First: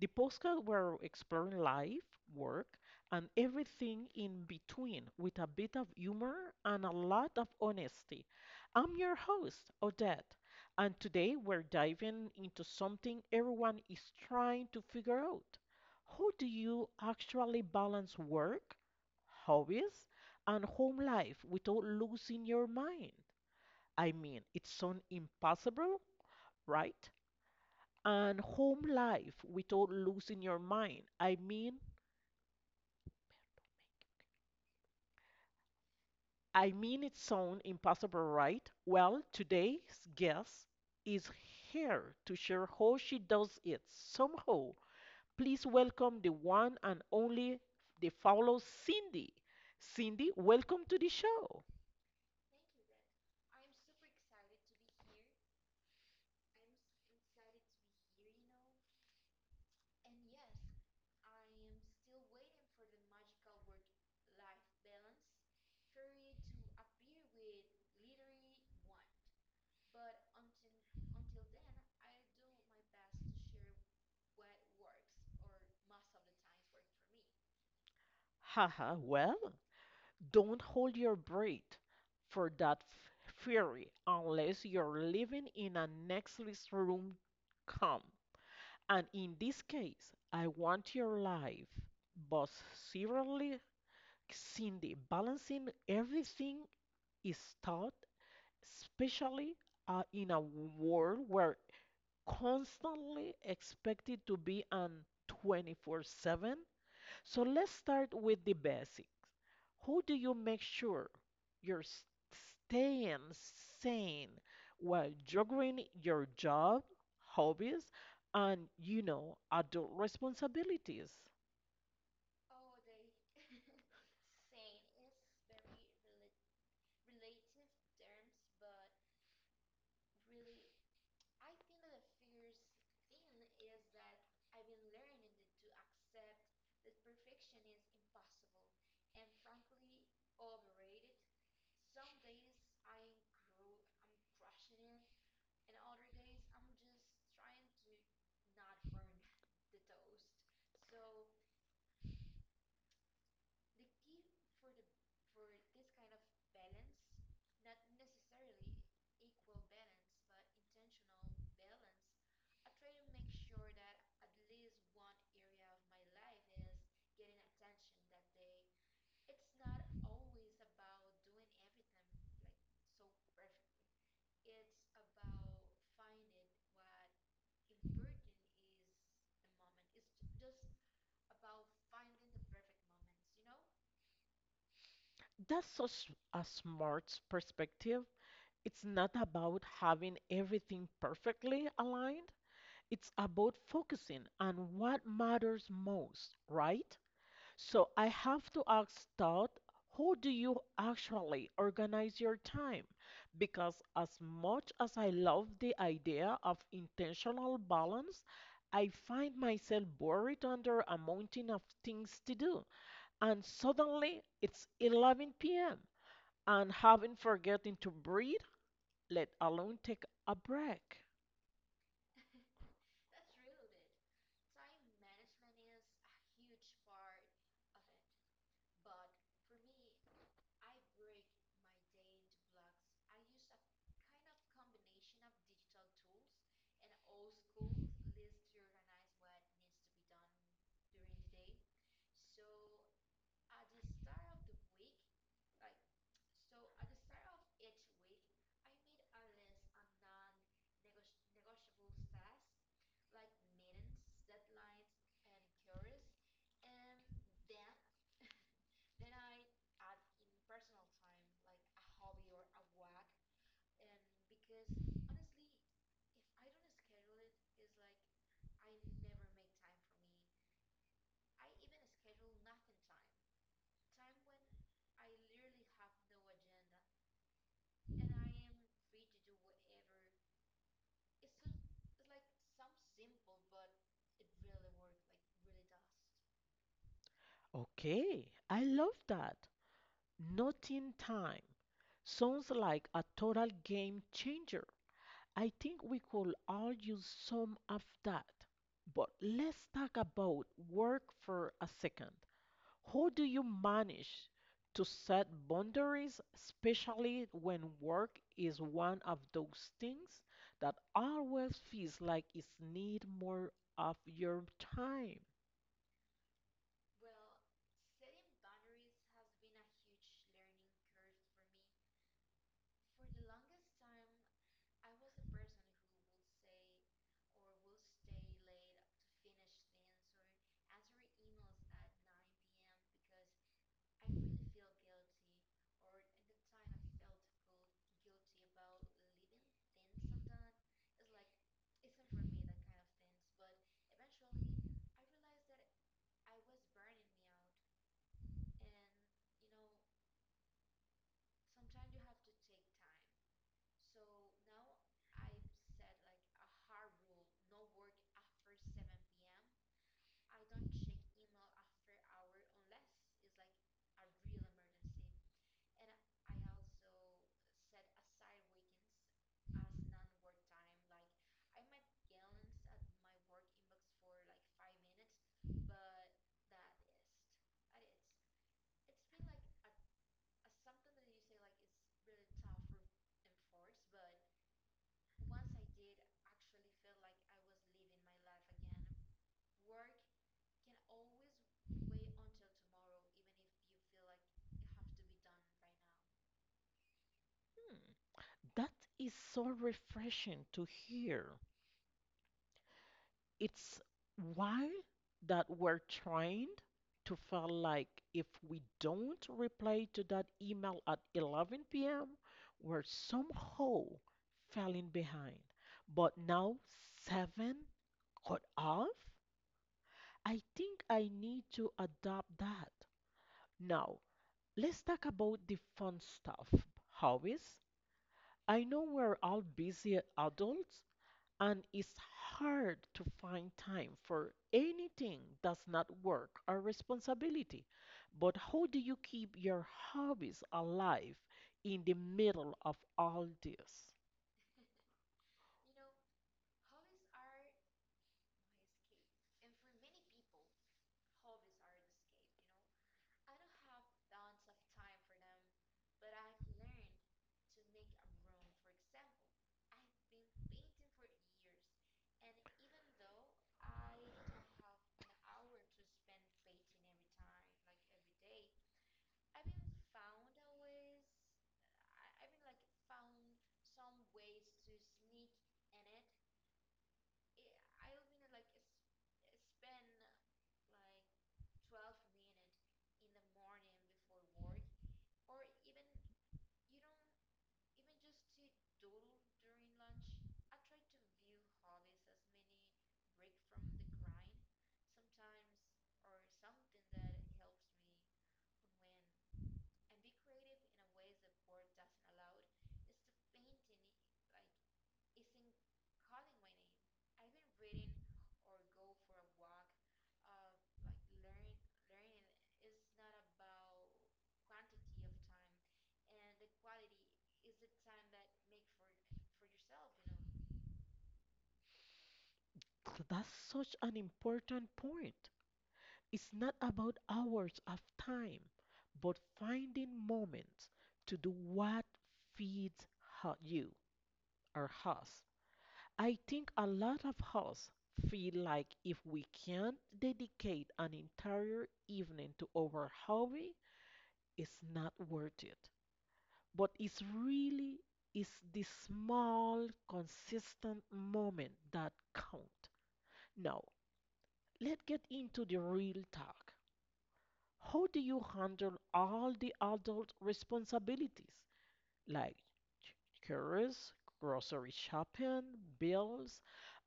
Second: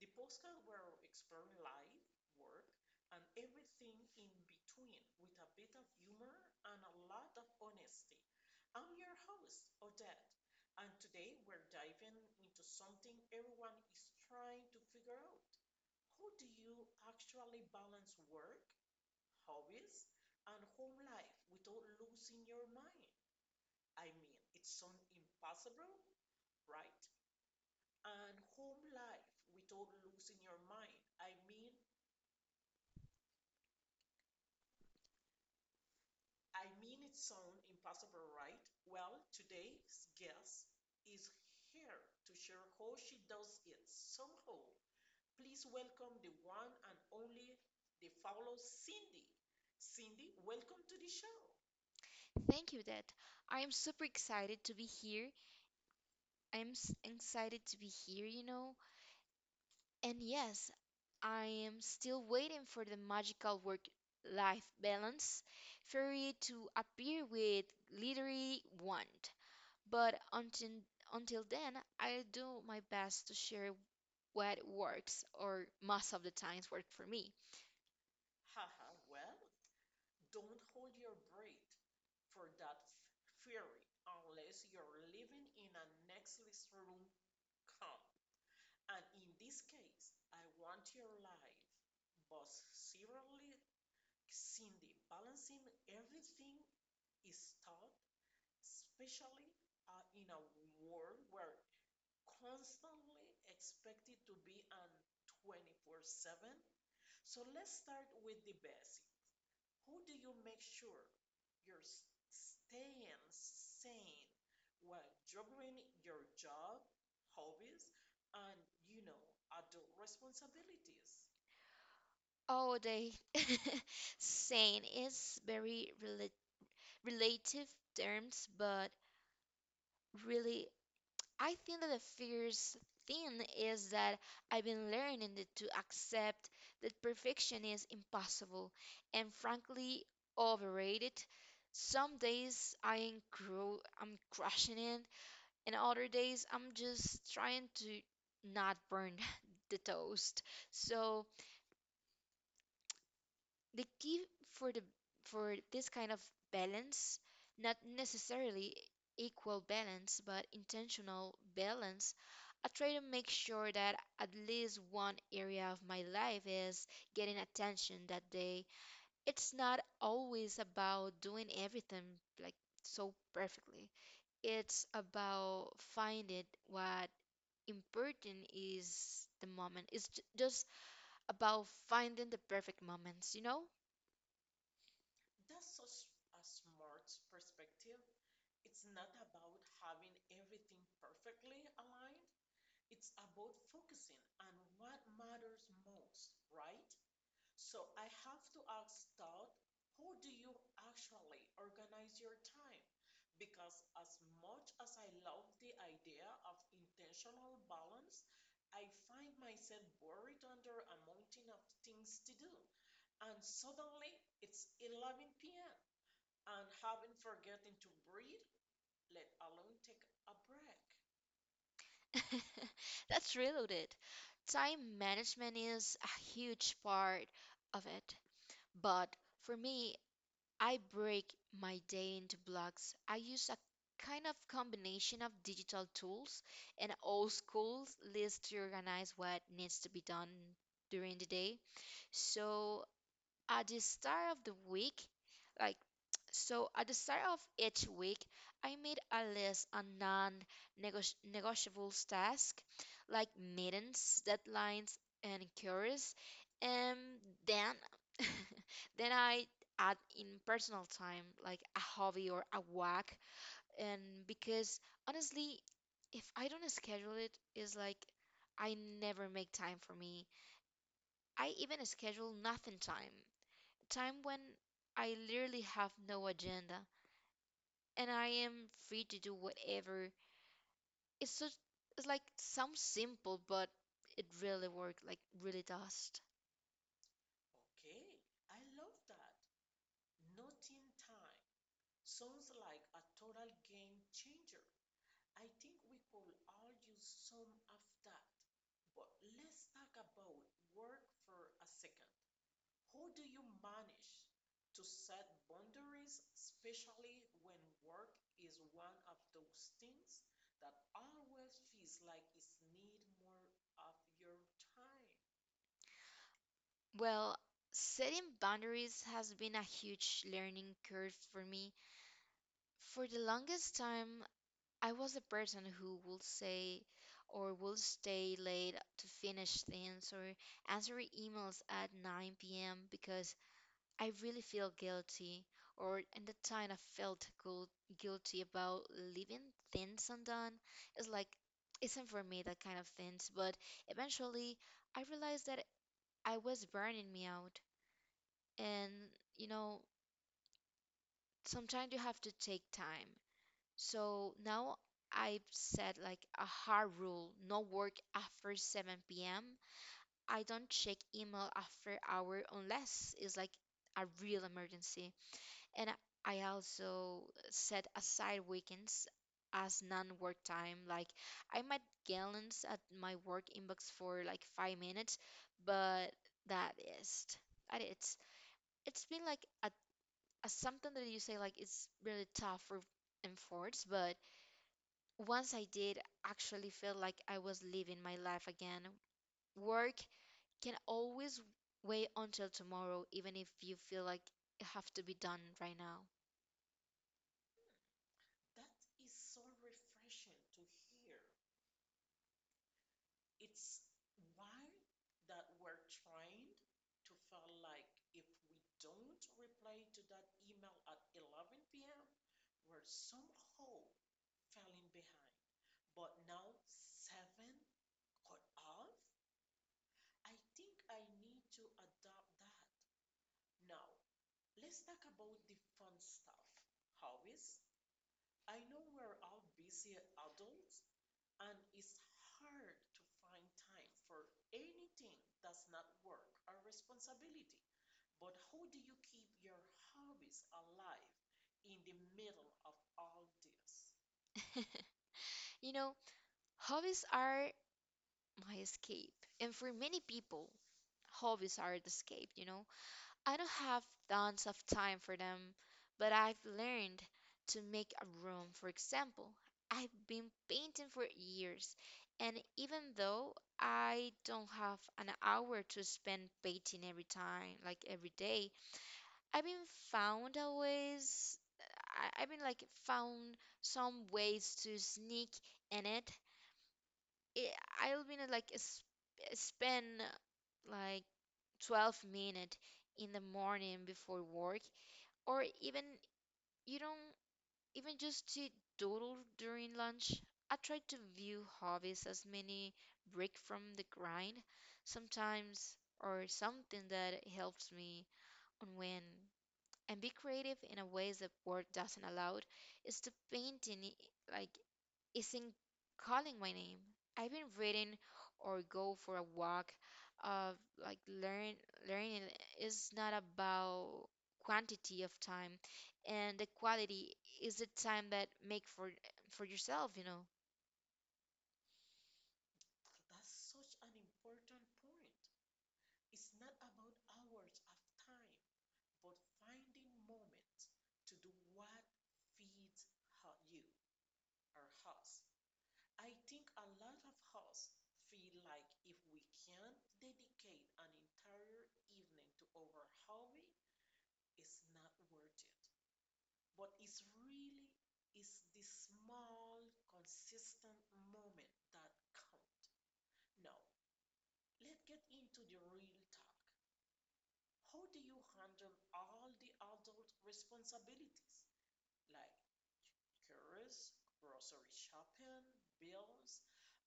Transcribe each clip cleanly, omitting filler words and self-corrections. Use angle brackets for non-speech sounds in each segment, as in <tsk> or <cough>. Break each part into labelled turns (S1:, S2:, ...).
S1: the postcard where we're exploring life, work, and everything in between with a bit of humor and a lot of honesty. I'm your host, Odette, and today we're diving into something everyone is trying to figure out. How do you actually balance work, hobbies, and home life without losing your mind? I mean, it's so impossible, right? And home life without losing your mind. I mean it sound impossible, right? Well, today's guest is here to share how she does it somehow. Please welcome the one and only the follow Cindy. Cindy, welcome to the show.
S2: Thank you, Dad. I am super excited to be here. Excited to be here, And yes, I am still waiting for the magical work life balance fairy to appear with glittery wand. But until then, I'll do my best to share what works, or most of the times work for me.
S1: Haha, well, don't hold your breath for that fury unless you're living in a next room calm. And in this case, I want your life, but seriously, Cindy, balancing everything is taught, especially in a world where constantly expected to be on 24/7. So let's start with the basics. How do you make sure you're staying sane while juggling your job, hobbies, and adult responsibilities?
S2: Oh, they <laughs> saying is very relative terms, but really I think that the fierce thing is that I've been learning that to accept that perfection is impossible and frankly overrated. Some days I'm crushing it, and other days I'm just trying to not burn <laughs> the toast. So the key for the for this kind of balance, not necessarily equal balance but intentional balance. I try to make sure that at least one area of my life is getting attention that day. It's not always about doing everything like so perfectly. It's about finding what important is the moment. Just about finding the perfect moments, you know.
S1: That's such a smart perspective. It's not about having everything perfectly aligned. It's about focusing on what matters most, right? So I have to ask Todd, how do you actually organize your time? Because as much as I love the idea of intentional balance, I find myself buried under a mountain of things to do. And suddenly it's 11 p.m. and haven't forgotten to breathe, let alone take a break.
S2: <laughs> That's reloaded. Time management is a huge part of it. But for me, I break my day into blocks. I use a kind of combination of digital tools and old school lists to organize what needs to be done during the day. So at the start of the week, like <tsk> so at the start of each week, I made a list of non-negotiable tasks like meetings, deadlines, and cures, and then <laughs> then I add in personal time like a hobby or a walk, and because honestly, if I don't schedule it, it's like I never make time for me. I even schedule nothing time when I literally have no agenda and I am free to do whatever. It's so it's like sounds simple, but it really works, like really does.
S1: Okay, I love that. Not in time. Sounds like a total game changer. I think we could all use some of that. But let's talk about work for a second. How do you manage to set boundaries, especially when work is one of those things that always feels like it needs more of your time?
S2: Well, setting boundaries has been a huge learning curve for me. For the longest time, I was a person who would say or will stay late to finish things or answer emails at 9 p.m. because I really feel guilty, or in the time guilty about leaving things undone. It's like isn't for me that kind of things. But eventually, I realized that I was burning me out, and you know, sometimes you have to take time. So now I've set like a hard rule: no work after 7 p.m. I don't check email after hour unless it's like a real emergency. And I also set aside weekends as non-work time. Like I might glance at my work inbox for like 5 minutes, but that is that it's been like a something that you say like it's really tough for enforced, but once I did actually feel like I was living my life again. Work can always wait until tomorrow, even if you feel like it have to be done right now.
S1: Hmm, that is so refreshing to hear. It's why that we're trained to feel like if we don't reply to that email at 11 p.m., we're somehow falling behind. But now, seven cut off? I think I need to adopt that. Now, let's talk about the fun stuff, hobbies. I know we're all busy adults, and it's hard to find time for anything that's not work or responsibility. But how do you keep your hobbies alive in the middle of all this?
S2: You know, hobbies are my escape. And for many people, hobbies are the escape, you know. I don't have tons of time for them, but I've learned to make a room. For example, I've been painting for years, and even though I don't have an hour to spend painting every time, like every day, I've been found a ways I've been like found some ways to sneak in it, I'll be in a, like a sp Spend like 12 minute in the morning before work, or even you don't even just to doodle during lunch. I try to view hobbies as mini break from the grind sometimes, or something that helps me on when and be creative in a ways that work doesn't allow. It's the painting I- like Isn't calling my name. I've been reading or go for a walk. Uh, like learn Learning is not about quantity of time, and the quality is the time that make for yourself. You know,
S1: <tsk> That's such an important point. It's not about hours of time, but finding moments to do what feeds you or us. I think a lot of us feel like if we can't dedicate an entire evening to our hobby, it's not worth it. But it's really it's the small, consistent moment that count. Now, let's get into the real talk. How do you handle all the adult responsibilities, like chores, grocery shopping, bills,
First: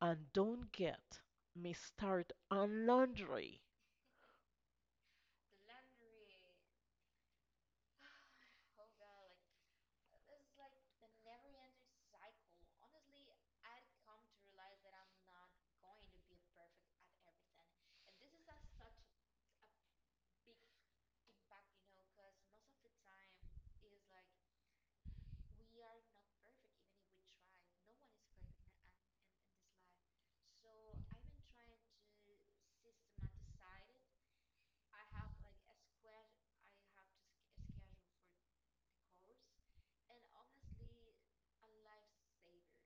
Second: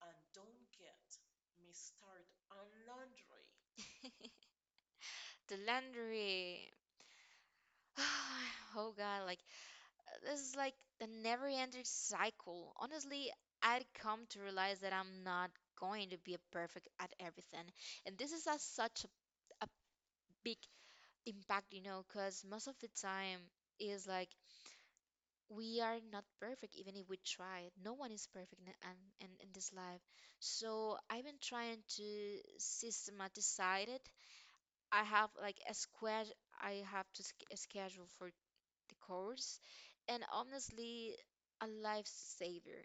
S1: and don't get me started on laundry?
S2: the laundry. <sighs> Oh God, like this is like the never-ending cycle. Honestly, I'd come to realize that I'm not going to be a perfect at everything, and this is such a big impact, you know, because most of the time is like we are not perfect, even if we try. No one is perfect in this life. So I've been trying to systematize it. I have like a square, I have to sch- a schedule for the course, and honestly, a lifesaver.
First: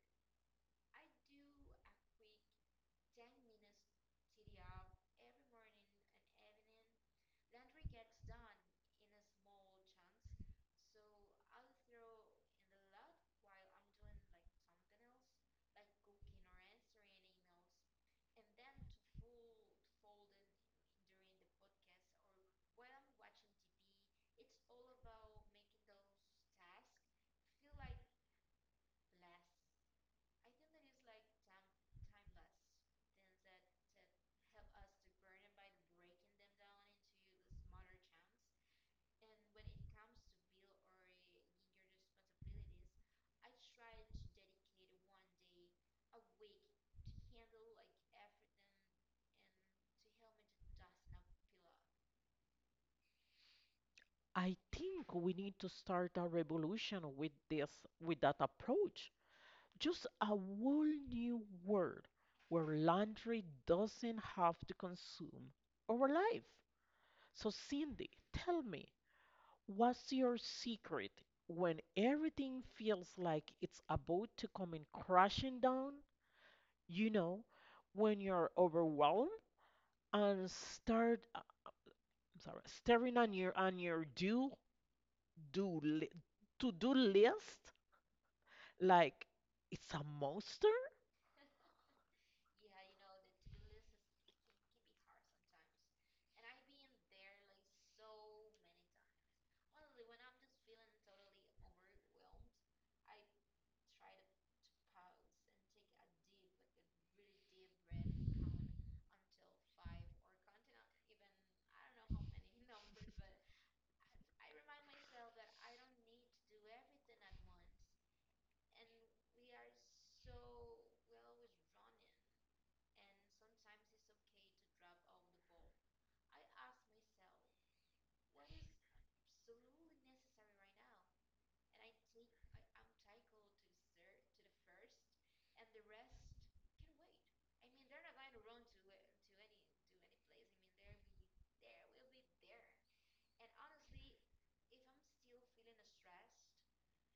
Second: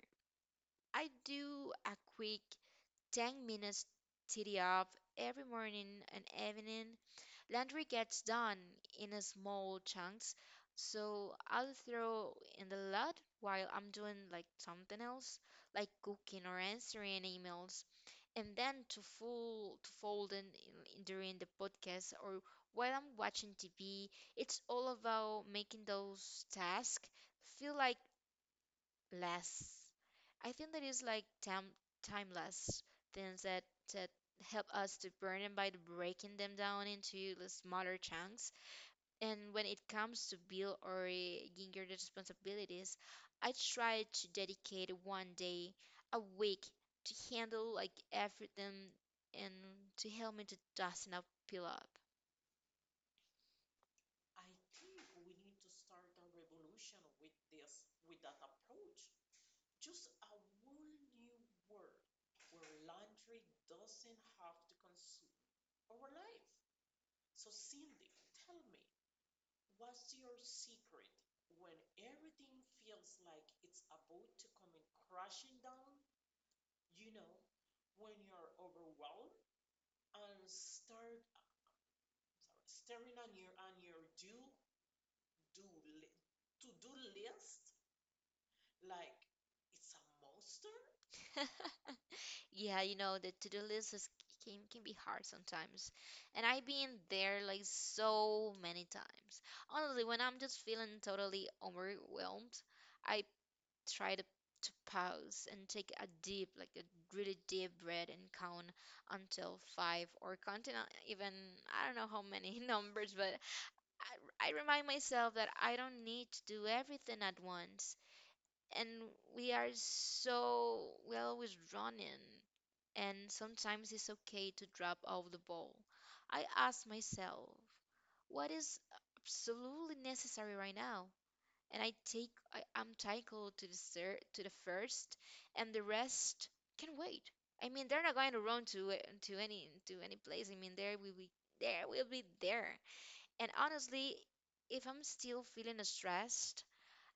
S2: I do a quick 10 minutes TD up every morning and evening. Laundry gets done in a small chunks, so I'll throw in the lot while I'm doing like something else, like cooking or answering emails, and then to fold in during the podcast or while I'm watching TV. It's all about making those tasks feel like less. I think that is like timeless things that help us to burn them by breaking them down into the smaller chunks. And when it comes to bill or ginger responsibilities, I try to dedicate one day a week to handle like everything and to help me to dust and up, peel up.
S1: I think we need to start a revolution with that approach. Just a whole new world where laundry doesn't have to consume our life. So, Cindy, tell me, what's your secret when everything feels like it's about to come in crashing down? you know, when you're overwhelmed and start, I'm sorry, staring on your do do li to do list, like it's a monster.
S2: <laughs> Yeah, you know, the to-do list is, can be hard sometimes. And I've been there like so many times. Honestly, when I'm just feeling totally overwhelmed, I try to pause and take a deep, like a really deep breath and count until five or counting on even I don't know how many <laughs> numbers, but I remind myself that I don't need to do everything at once. And we are so, we always running and sometimes it's okay to drop off the ball. I ask myself, what is absolutely necessary right now? And I'm tackled to the first, and the rest can wait. I mean, they're not going to run to any place. I mean, there will be there. And honestly, if I'm still feeling stressed,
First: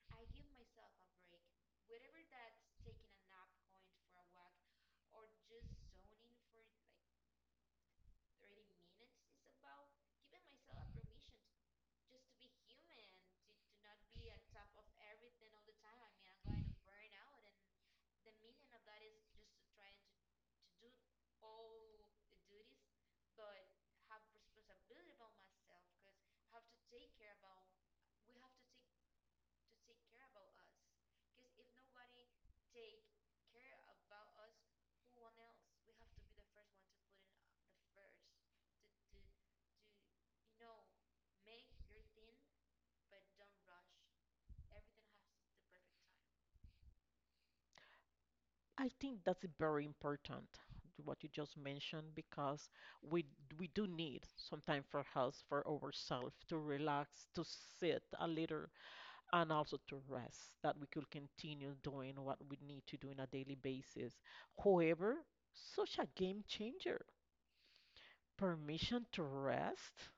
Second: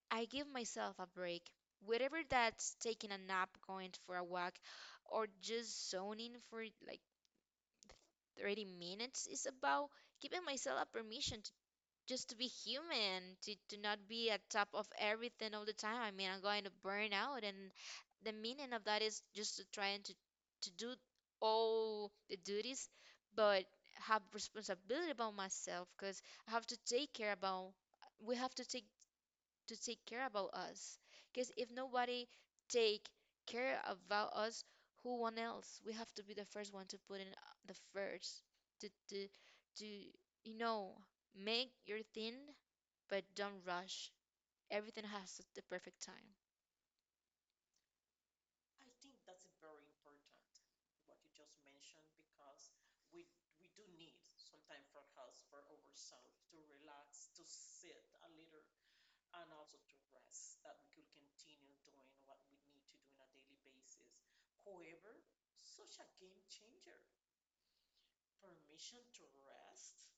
S2: I give myself a break. Whatever that's taking a nap, going for a walk, or just zoning for like 30 minutes is about giving myself a permission to just to be human, to not be at top of everything all the time. I mean, I'm going to burn out, and the meaning of that is just to trying to do all the duties, but have responsibility about myself. Because I have to take care about, we have to take care about us. Because if nobody take care about us, who one else? We have to be the first one to put in the first to to to you know, make your thing, but don't rush. Everything has the perfect time.
S1: I think that's very important what you just mentioned because we we do need some time for us, for ourselves to relax, to sit a little, and also to rest, that we could continue doing what we need to do on a daily basis. However, such a game changer. Permission to rest,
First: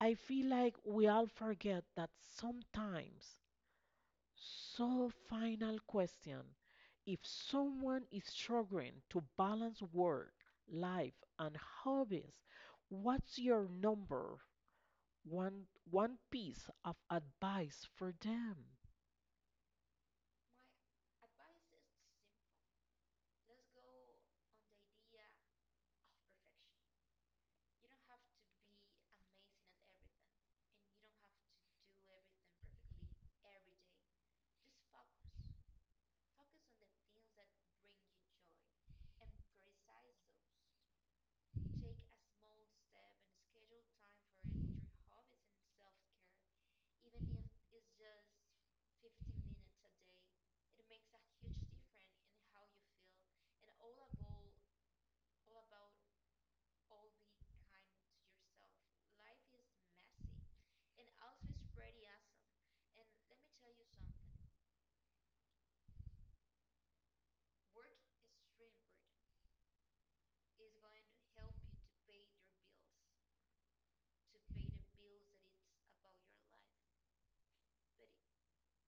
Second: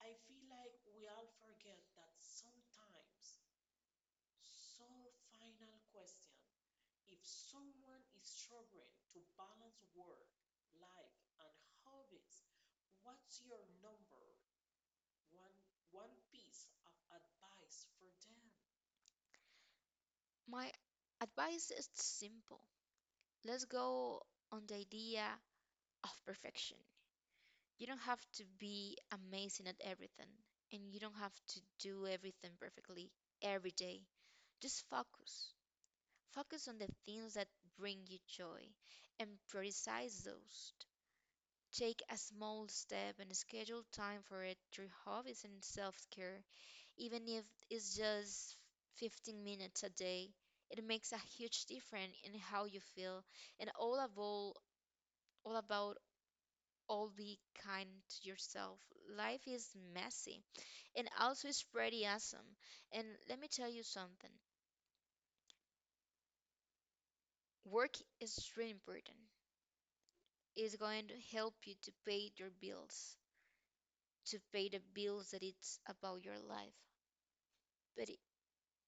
S1: I feel like we all forget that sometimes. So, final question. If someone is struggling to balance work, life, and hobbies, what's your number one one piece of advice for them?
S2: My advice is simple. Let's go on the idea of perfection. You don't have to be amazing at everything, and you don't have to do everything perfectly every day. Just focus. Focus on the things that bring you joy and prioritize those. Take a small step and schedule time for it, your hobbies and self care, even if it's just 15 minutes a day. It makes a huge difference in how you feel, and all about only kind to yourself. Life is messy and also it's pretty awesome. And let me tell you something, work is really important. It's going to help you to pay your bills, to pay the bills that it's about your life. But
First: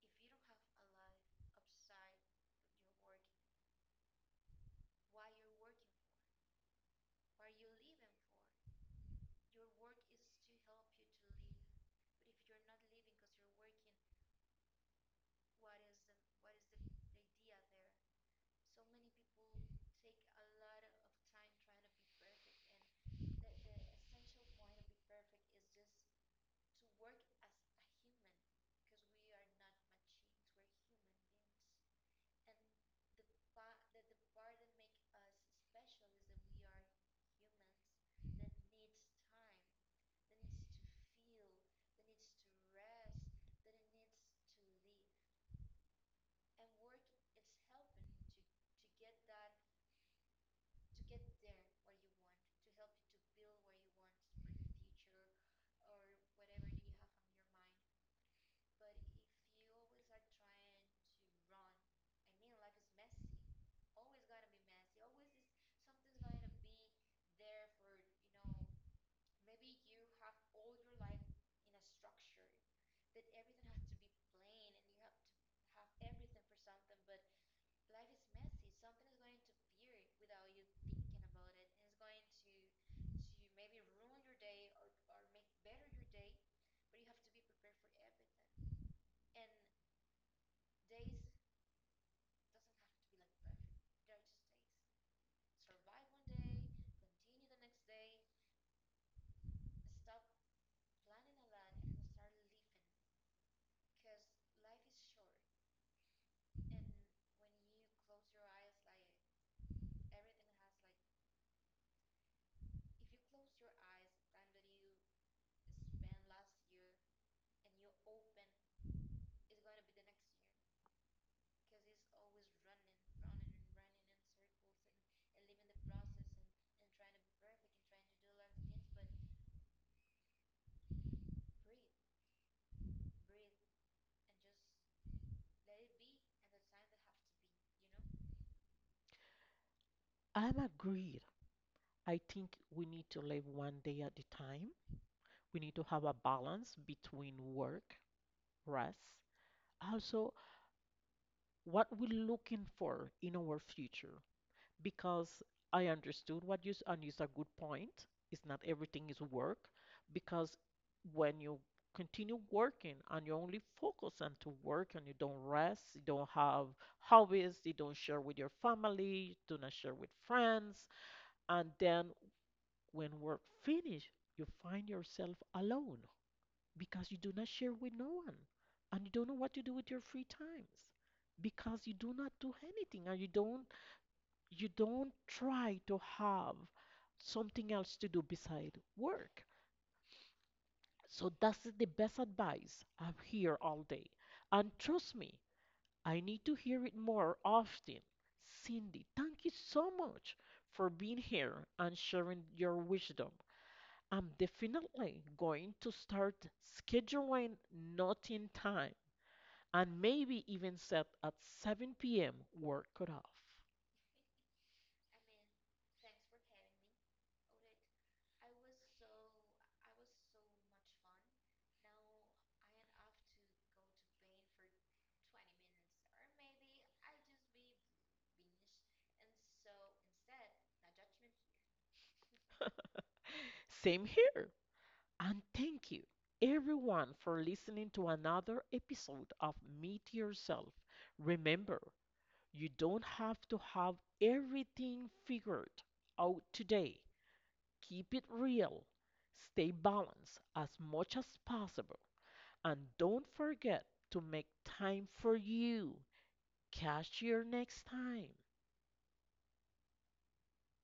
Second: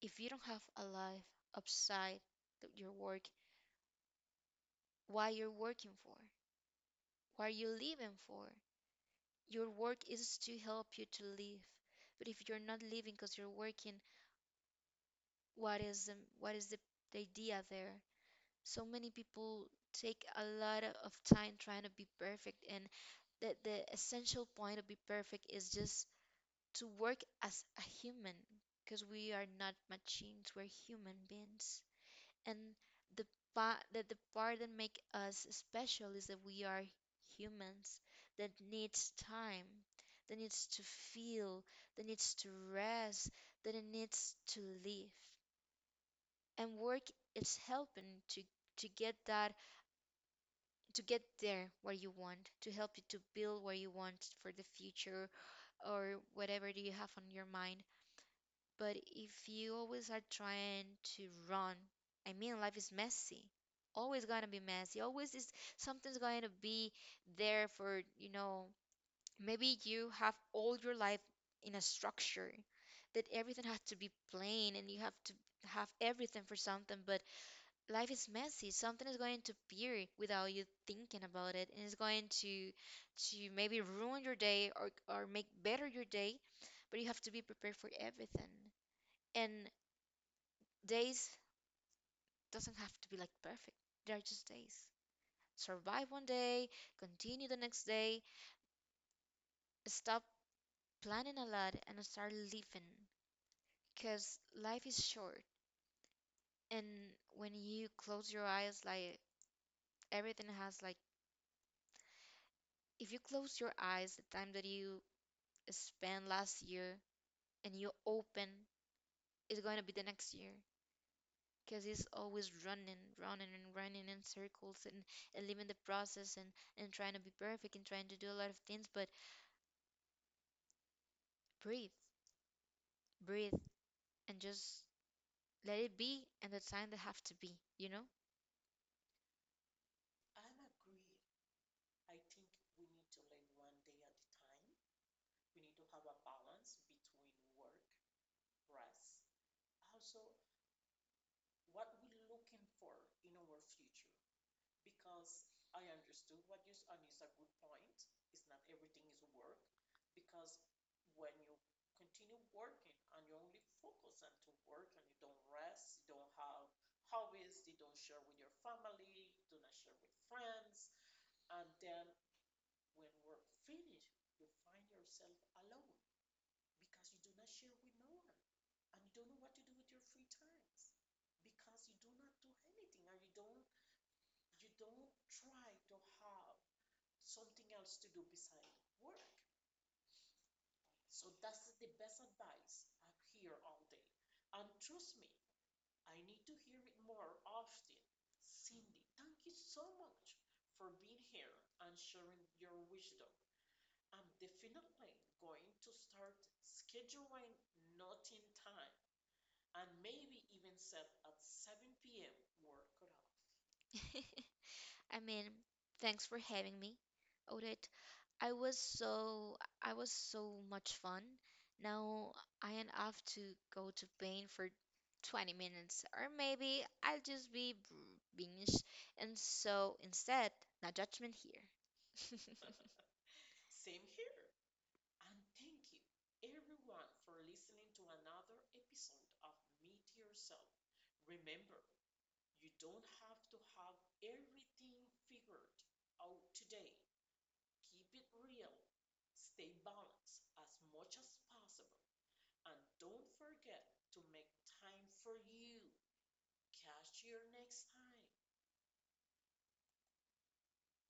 S2: if you don't have a life outside of your work, why you're working for? Why are you living for? Your work is to help you to live. But if you're not living because you're working, what is the idea there? So many people take a lot of time trying to be perfect, and the essential point of be perfect is just to work as a human, because we are not machines, we're human beings. And the the part that make us special is that we are humans that needs time, that needs to feel, that needs to rest, that it needs to live, and work is helping to get that, to get there where you want, to help you to build where you want for the future, or whatever do you have on your mind. But if you always are trying to run, I mean, life is messy. Always gonna be messy. Always is something's going to be there for, you know, maybe you have all your life in a structure that everything has to be plain and you have to have everything for something, but life is messy. Something is going to appear without you thinking about it, and it's going to maybe ruin your day or make better your day. But you have to be prepared for everything. And days doesn't have to be like perfect. They are just days. Survive one day, continue the next day. Stop planning a lot and start living, because life is short. And when you close your eyes, like everything has like, if you close your eyes the time that you spent last year and you open, it's going to be the next year, because he's always running, running and running in circles, and living the process, and trying to be perfect and trying to do a lot of things. But breathe, breathe, and just let it be and the time they have to be, you know?
S1: I'm agreed. I think we need to live one day at a time. We need to have a balance between work, rest, also what we're looking for in our future because I understood what you and it's a good point. It's not everything is work because when you continue working and you only focus on to work and you don't rest, you don't have hobbies, you don't share with your family, you do not share with friends, and then when work finish, you find yourself alone because you do not share with no one and you don't know what to do with your free times because you do not do anything and you don't try to have something else to do beside work. So that's the best advice. I'm here all day, and trust me, I need to hear it more often. Cindy, thank you so much for being here and sharing your wisdom. I'm definitely going to start scheduling nothing time and maybe even set at 7 p.m. work cutoff.
S2: <laughs> I mean, thanks for having me, Odette. I was so much fun. Now I am off to go to paint for 20 minutes, or maybe I'll just be b- binge and so instead, no judgment here. <laughs>
S1: Same here. And thank you, everyone, for listening to another episode of Meet Yourself. Remember, you don't have to have everything figured out today. Keep it real, stay balanced as much as possible, and don't forget to make time for you. Catch you next time.